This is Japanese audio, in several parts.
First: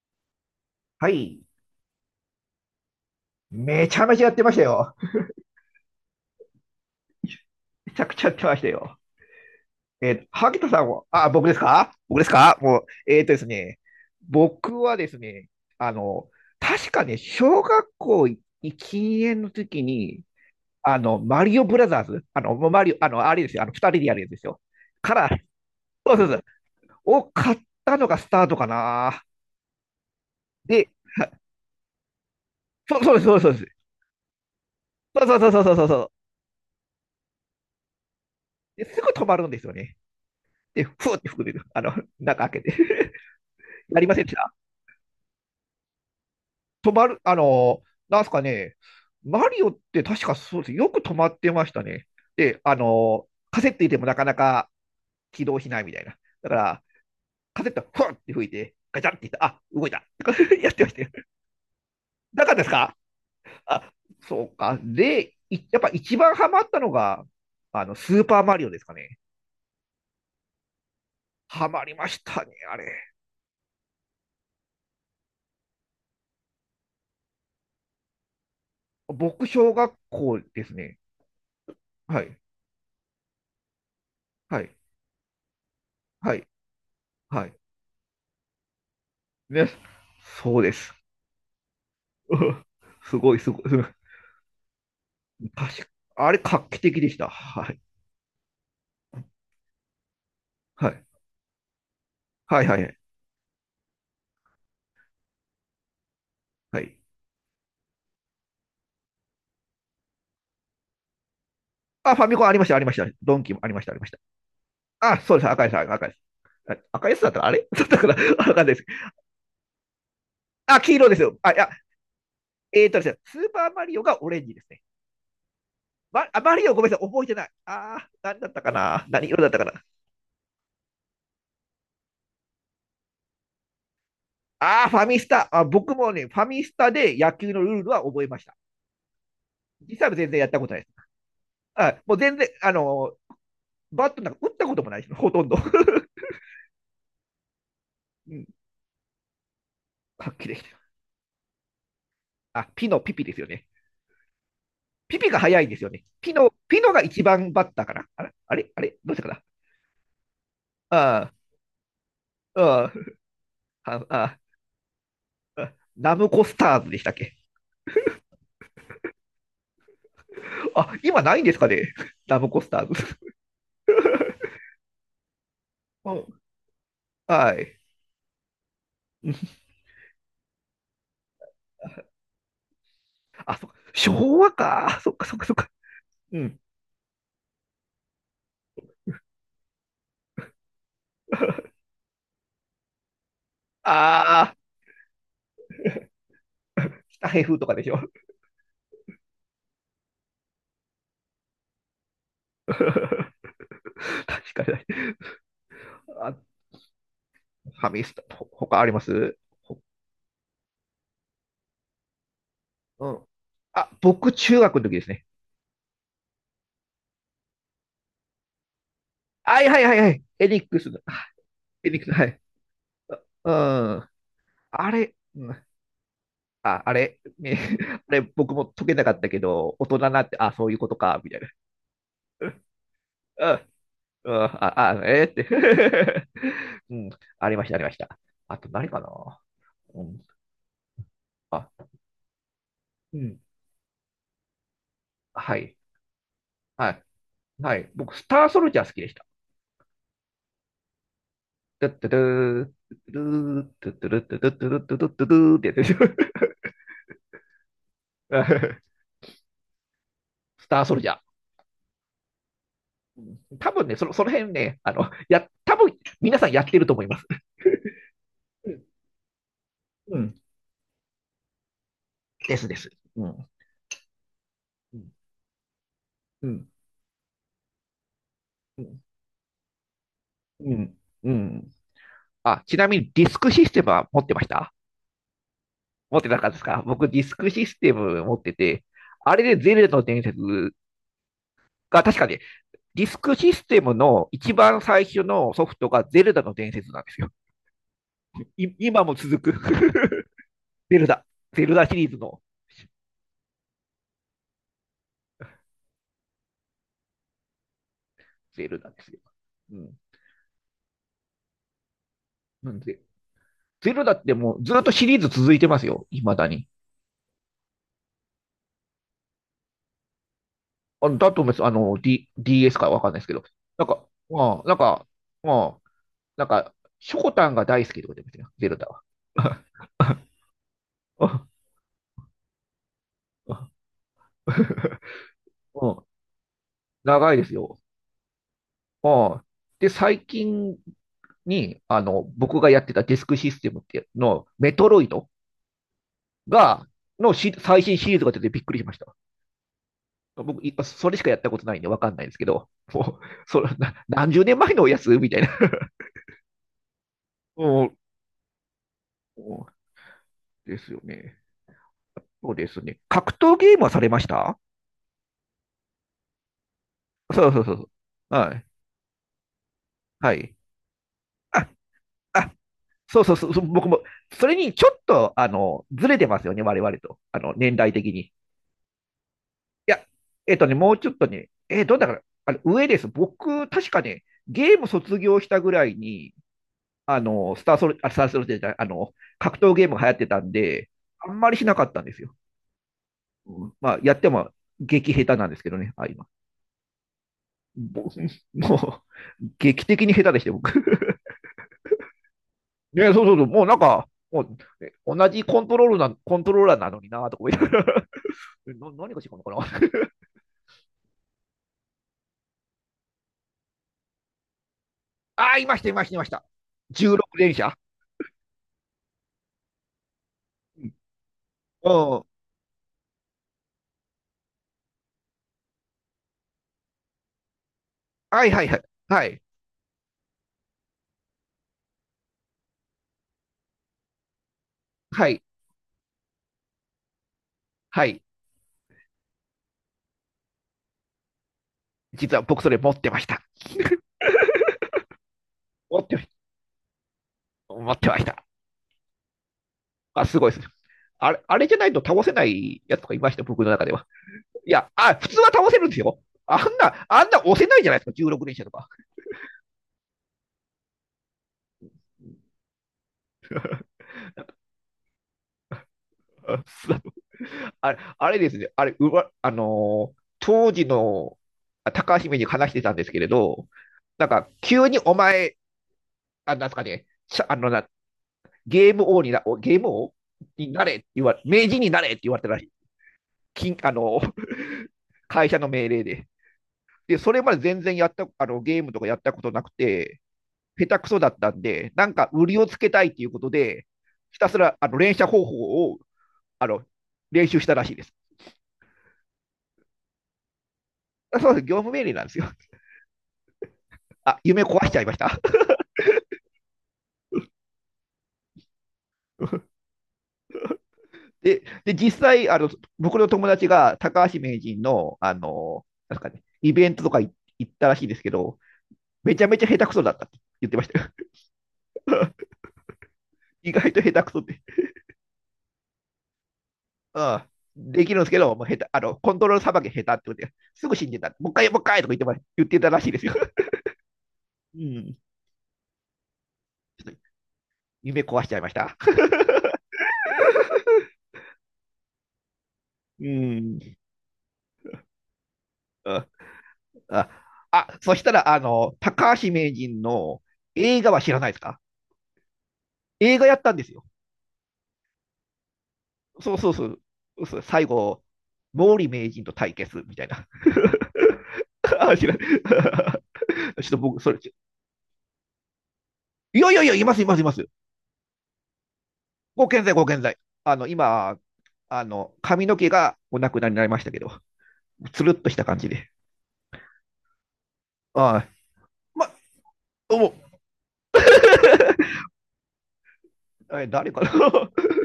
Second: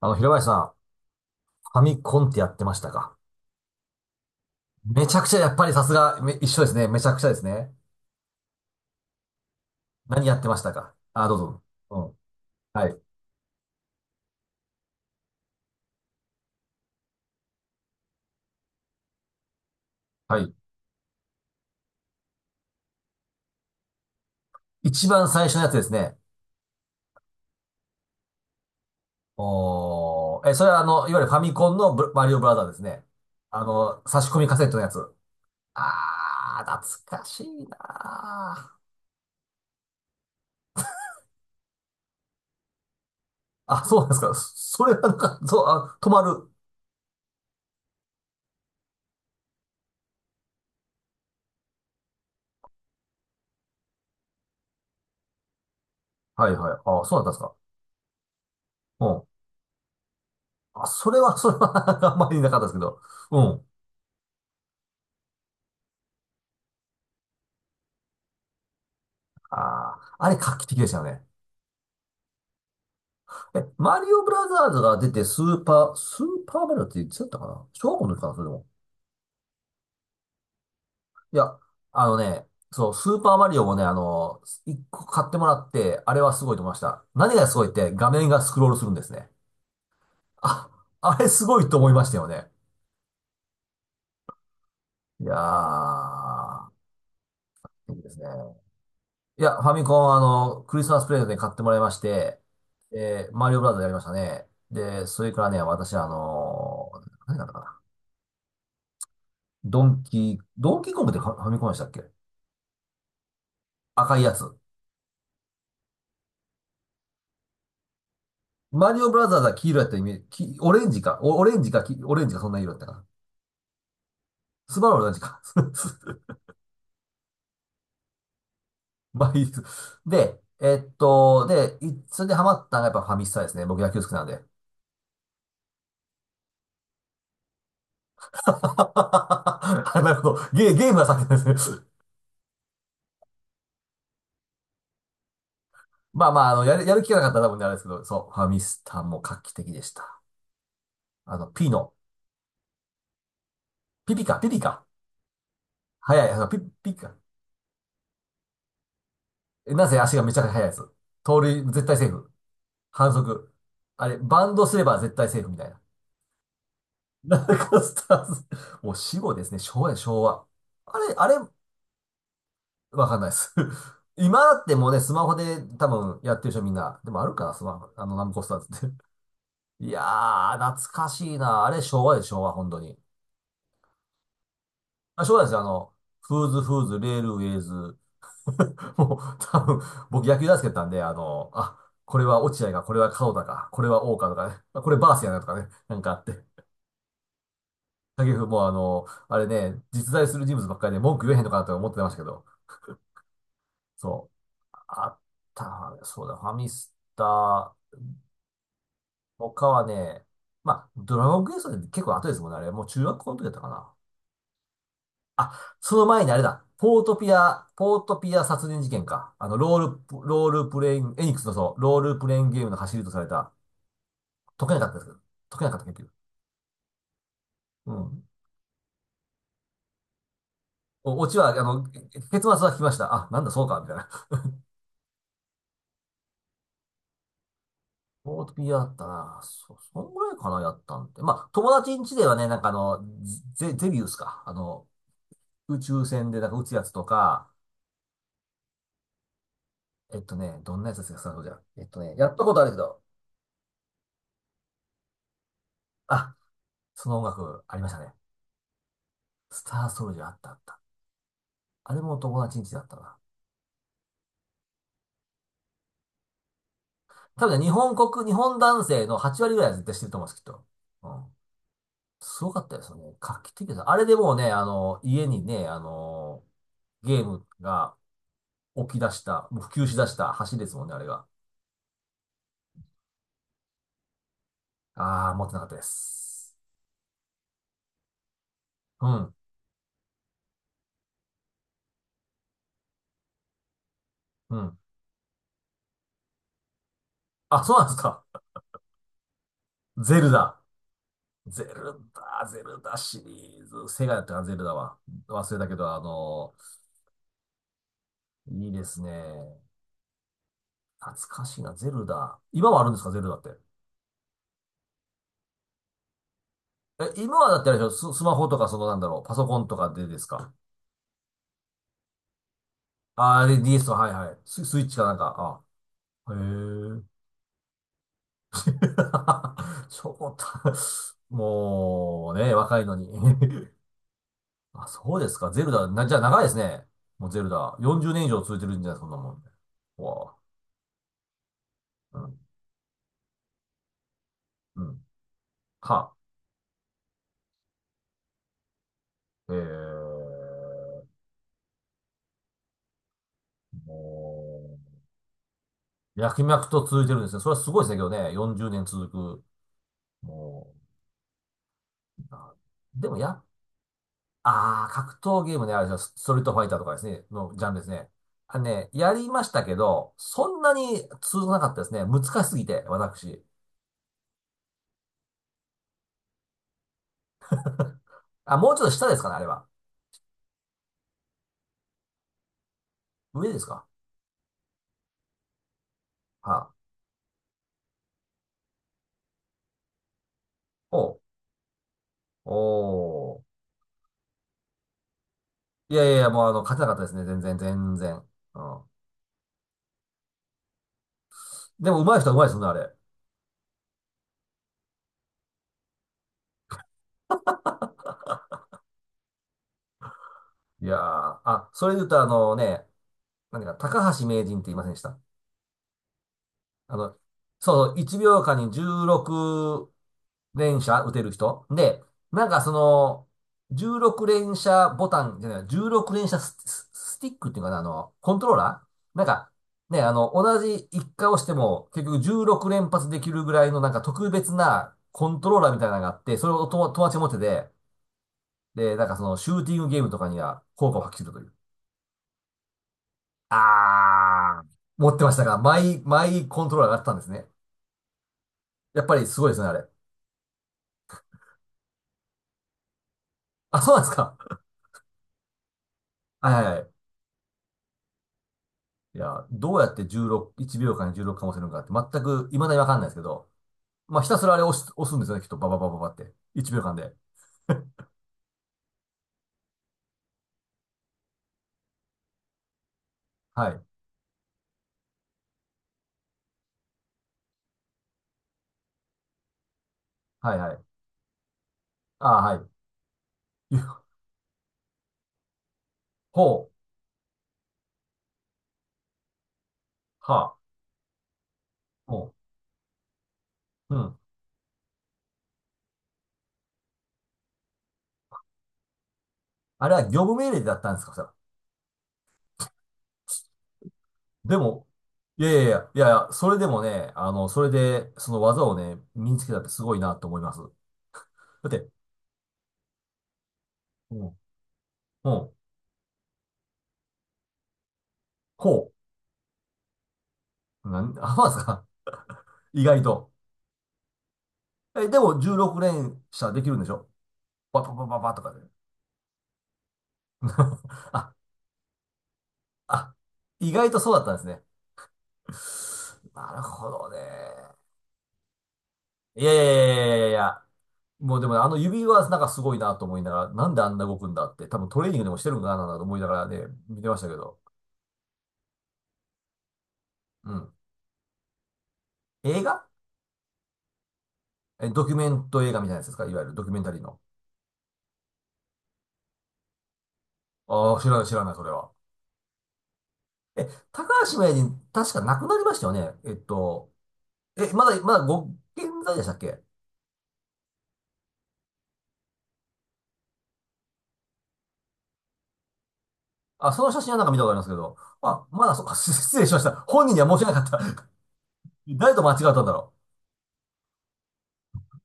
平林さん、はい。ファミコンってやってましたか？めちゃめちゃやってましたよ。めちゃくちゃ、やっぱりさすが、一緒ですね。めちゃくちゃですね。めちゃくちゃやってましたよ。何やってま萩し田たさんか？は、あ、あ、どう僕ですぞ。か？うん。僕ですか？もう、はい。ですね、僕はですね、あの、確かね、小学校禁煙の時に、はい。マリオブラザーズ、もうマリオ、あれですよ、二人でやるやつですよ。一か番ら、最初のやつですそね。うそうそう、を買ったのがスタートかな。おー。え、それはで、いわゆるファミコンのマリオブラザーですそうね。そうです、そうです、そうであす。の、差し込みカセットのやつ。そうそうそうそうそうそう。あー、懐かしいなー。ですぐ止まるんですよね。で、ふーって吹く、中開けて、あ、そうやなりんでますせん？か。それはなんか、そう、あ、止まる。止まる、なんすかね、マリオって確かそうです。よく止まってましたね。で、カセット入れてもなかなか起動しないみたいな。はだいかはい。ら、あ、そうだったんですか。カセット、ふわって吹いて、ガうチャンってん。いった、あ、動いた。やってあ、ましたよ。それは、それは あんまりななかったかっでたですすけか？ど。うん。あ、そうか。で、やっぱ一番ハマったのが、スーパーマリオですかね。ああ、あれ画期的でしたよね。ハマりましたね、あれ。え、マリオブラザーズが出てスーパー、スーパーマリオっていつやったかな、小学校の時かな、それでも。僕、小学校ですね。いや、あのはい、ね、そう、スーパーマリオもね、あの、はい、一個買ってもらって、あれははすい、ごいと思いました。何がはい。すごいって、画面がスクロールするんですね。ね、そうあ、です。あれすごいと思いましたよね。すごい、すごい。いや確か、あれ、画ー、期的でした。はい。いいですね。いや、ファミコン、あの、クリはスマい。スプレゼントに買ってもらいまして、はい、はい、で、マリオブラザーズやりましたね。で、それからね、私、あはの、い。何だったかな。ドンキー、ドンキーコングってファファミコンでしたっけ？あ、ファミコンありました、ありました。ドンキもありました、ありまし赤た。いやつ。あ、そうです。赤いです、赤いです。あ、赤いやつだったらあれだ ったから、わかんないです。マリオブラザーズは黄色やったイメージ、オあ、レン黄ジ色でか、すよ。オあ、レいンや、ジか、オレンジか、そんな色やったかでな。すね、スーパーマリオがオレンジですスね。バルはオレンジか。ま、あ、マリオごめんなさい、覚えてない。あー、何だったかな？何まあい色いだっでたかな？す。で、えっと、で、それでハマったのがやっぱファミスタですね。僕野球好きなんで。あー、ファミスタ。あ、僕もね、ファミスタで野球のルールは覚えま した。実あ、際なるは全ほど。然やったこゲ、とないでゲーす。ムが先ですね。あ、もう全然、ーバットなんか打ったこともないです。ほとんど。まあまあ、あの、やる、やる気がなかったら多分ねあれですけど、そう、うフん、ァミスタも画期的でした。はっきりでした。あの、ピノ。あ、ピのピピですよね。ピピか、ピピか。ピピが早いんですよね。速い、ピあの、ノ、ピ、ピノピがか。一番バッターかな。あれあれあれどうしたかな？なぜ足がめちゃくちゃ速いやつ。あ盗塁、絶対セーフ。あ、あ反則。あ、あれ、あ、バンドすれば絶対セーフみたいな。ナムコスターズでしたっけ？ナムコスターズ。もう死後ですね。昭和や、昭和。あ、あれ、今あないんれ、ですかね？ ナムコスターズ。わかんないです。今だってもうね、スマホで多分やってる人みんな。でもあるはか、スマい。ホ、あの、ナムコスターズって。いやー、懐かしいな。あれ、昭和で昭和、本当に。あ、そっか。昭和か。そっあ、か昭そっ和かですそっよ。あか。の、うフーズん。フーズ、レールウェイズ。もう、多分、僕野球大好きだったんで、あの、あ、これは落合か、これは門田か、これは大川とあかあ、ね、あこれバースやなとかね、なんかあって。北平風とかでしょ。影 風もあの、あれね、実在する人物ばっかりで文句言えへんのかなと思ってましたけど、確そう、かに。あった、そうあ、だ、フファミスタ、ァミスタ、他あります？他ほはね、まあ、ドラゴンクエストで結構後ですもんね、あれ、もう中う学ん。校の時だったかあ、な。僕、中学の時ですね。あ、その前にあれだ、ポートピア、ポートピア殺人事件か。あの、はいローはいはルいはプ、い。ロエーニッルクプスレの、イあ、ン、エニックスのそう、エニローックス、ルはプレい。インゲームの走りとされうた、ん。解けなかあったですけれ、ど、う解けん。なかった結局。あ、あれ、ね、う あれ、ん。僕も解けなかったけど、大人になって、あ、そういうことか、オみチたいは、な。あの、結末はう聞きました。あ、なんだん、そうか、みたいな。うん、あ、あ、えーって うん、ありました、ありました。ボートあピと、アだ何っかたな？な。そ、そうんん、ぐらいかな、やったんって。まあ、あ、友達ん家ではね、なんかあの、うん、ゼ、ゼビウスか。あの、はい、宇宙船でなんか撃つやはつとい、か、はい。僕、スターソルジャー好きでした。えっとね、どんなやつですか、スターソルジャー。えっトゥッとトゥね、ドやったことあゥるー、けど、ドゥドゥドゥドゥドゥドゥドゥドゥドゥドゥっあ、てその音楽ありましたね。やつでしょ？ スターソルジャーあったあっ スた。ターソルジャー。あれも友達ん家だったな。うん、多分ね、その、その辺ね、多分、皆さんやってると思います。多分ね、日本国、日本う男ん。性の8割ぐらいは絶対してるとう思うんでん、す、きっと。うん。すごでかっすでたです。すよね。う画ん。期的です。あれでもうね、あうの、ん家にね、あの、うん。ゲームがう起きん。出した、もう普及し出した橋ですうもんね、あん。れが。うん。あ、ちなみにディスクシステムは持ってました？ああ、持ってなかったで持ってなかったす。ですか？僕、ディスクシステム持ってて、うん、あれでゼルダの伝説が確かね、ディスクシステムの一うん。番最初のソフトがゼルダの伝説なんですよ。あ、そうなんですか。今も続く ゼ ルダ。ゼルダ。ゼゼルダシルリーズのダ、ゼルダシリーズ。セガだったかな、ゼルダは。忘れたけど、あのーゼいいルでダすですね。よ。うん。懐かしいな、ゼルダ。今なはんあるんでで、すか、ゼルダって。ゼルダってもうずっとシリーズ続いてますよ。未だに。え、今はだってあれでしょ、ス、スマホとか、その、なんだろう、パソコンとかでですか。あ、だと思います。DS かわかんないですけあど。あー、で な DS んと、か、はいはい。まス、あ、なスんイッチかか、なんか。まあ、あ、へなんか、シえ。ョコタンが大好きとか言ってましたよ、ゼルダは。超た、もうね、若いのに あ、そうですか。ゼルダ、うん、な、じゃあ長いですね。もう長いゼでルすダ。よ。40年以上続いてるんじゃないですか、そうんなもん、ん。で、う最わ近に、あ、うん、僕がやってたディスクシステムっていうの、メうトロん。イドは、が、最新シリーズが出てびっくりしました。え僕、ー、それしかやったことないんでわかんないんですけど、もう、それ、何十年前ものやつみたいな。う、脈々と続いてるんですね。それはすごいうですね、んけどね。40年続うく。んもですよね。う、そあうですね。でもや格っ、闘ゲームはされました？ああ、格闘ゲームね、あれですよ、ストリートファイターとかですね、そうのそジうャそンうルそですね。う。はあのい。ね、やりましたけど、はい。そんなに通じなかあ、ったですね。難しあ、すぎて、そうそう私。そう、僕も、それにちょっと、ずれてますよね、我々と、年代的に。いあ、もうちょっと下ですかね、あれは。や、もうちょっとね、だから、あの上です。上です僕、か？確かね、ゲーム卒業したぐらいに、はあ。スターソル、あ、スターソルジャーじゃない、格闘ゲームが流行ってたんで、おう。あんまりしなかったんですよ。おう。うん、まあ、やっても、激下手なんですけどね、いやあ、いやい今。や、もうあの、勝てなかったですね。全然、う全ぼ然。うん。もう、劇的に下手でして、僕。でも、上手い人は上手いですね、あれ。ね、そうそうそう、もうなんか、もう、同じコントローラーなのにな、とか思いながら。何が違うのかな？ いやー。あ、それで言うと、あのね、何か、高橋名人って言いませんでした？ あー、いました、いました、いました。あの、16連射。そうそう、1秒間に16連うん。射打てる人。で、うんなんかその、16連射ボタンじゃない、16連射ス、ススティックっていうかな、あの、コンはトいローはいはい。ラーなはんい。か、ね、あの、同じ一回押しても、結局16連発できるぐらいのなんか特別なコはンい。トローラーみたいなのがあって、それを友達持ってて、はい。で、なんかその、シューティングゲームとかには効果を発揮するという。実は僕それ持ってました。あー、持ってましたが、マ持イ、ってまマした。イコントローラーがあったんですね。持ってました。やっぱりすごいですね、あれ。あ、すごいです。あれ、あれじゃないと倒せないやつとかいました、僕のあ、中でそうなんは。ですか。いや、あ、普通は倒せるんですよ。はあいはんいはい。な、あんな押せないじゃないですか、16連射とか。いや、どうやって16、1秒間に16かもせるのかって全く未だにわかんないですけど、まあ、ひたすらあれ押す、押すんですよね、きっと。バババババって。あ、1秒そ間う、で。あれ、あれですね、あれ、うわ、当時の、あ、高橋名人に話してたんですけれど、はい。なんか、急にお前、あ、なんですかね、あのなゲーム王にゲーム王はいにはい。なれって言われ、名人になれってあ言わあ、れたはらしい。い。金あゆ、の 会社の命令で。ほう、で、それまで全然やった、ゲームとかやったことなくて、は、下手くそだったんで、なんほか売りをつけたいっていうことで、う、うん。ひたすら、連射方法を、あの、練習したらしいです。あれは業務命令だったんですか、それは？そうです、業務命令なんですよ。あ、で夢壊も、しちゃいました。いやいやいや、いやいや、それでもね、あの、それで、その技をね、身につけたってすごいなと思います。で、だって、で実際、僕の友達がうん、う高ん、橋名人の、ほなんですかね、イベントとか行ったらしいですけど、めちゃめちゃ下手くそだったって言ってましう。たなよ。ん、あ、まですか？意外と。意外と下手くそって。え、でも16連射できるんでしょ？ああ、パパでパきパるんですパけとかど、で。もう下手、コントロールさばき下手ってことです ぐ死んでた。あ、もう一回、もう一回とか言ってたらしいあ、ですよ。意外とそうだったんですね。うん。なるほどね。夢壊しちゃいました。いやいやいやいやいやいや。もうでもねあの指はなんかすごいなと思いうながら、なんであん。んな動くんだって、多分トレーニングでもしてるのかなと思いあ、ながらね、見てましたあ、けど。あ、そしたら、高橋名人のうん。映画は知らないですか？映画？映画やったんですよ。え、ドキュメント映画みたいなやつですか？いわゆるそうドキそュうメンそタリーう。の。そう、最後、毛利名人と対決みたいな。ああ、知らない知らない、それは。あ、知らない。え、ちょっと高僕、そ橋れ、名人、確か亡くなりましたよね。えっいやいやいと、や、いますいますいます。え、まだ、まだご健在でしたっけ？ご健在、ご健在。今、髪の毛がお亡くなりになりましたけど、つるっとした感じで。あ、その写真はなんか見たことありますけど。はまい。あ、まだそっか、ま、失礼しました。本人どにうはも。申し訳なかった。誰と間違ったんだろえ、誰かな？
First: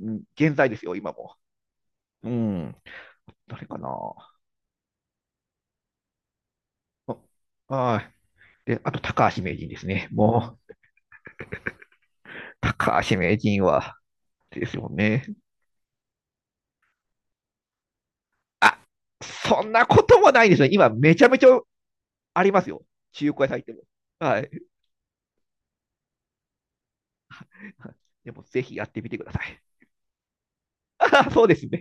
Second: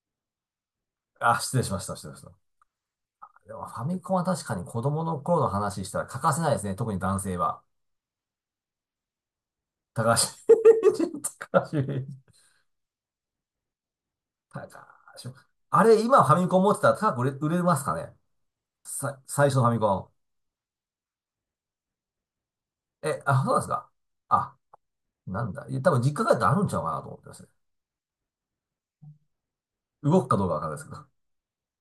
うん、健在ですよ、今う。も。あ、失礼しました、失礼しうましん。た。でも誰フかァな？ミコンは確かに子供の頃の話したら欠かせないですね。特にあ、男性は。はい。で、あと、高橋名人です高ね。橋 もう、人高橋名人高橋名人は、で高すよね。橋。あれ、今ファミコン持ってたら高く売れ、売れますかね？あ、さ、最初そのファんミなコことン。もないですね。今、めちゃめちゃありますよ。え、中あ、古そう屋さなんんで行っすても。か？はあ、い。なんだ。いや、多分実家帰ったらあるんちゃうかなと思ってますね。でも、ぜひやってみてください。動くかどうかわかんないですけ ど。あ、そうですね。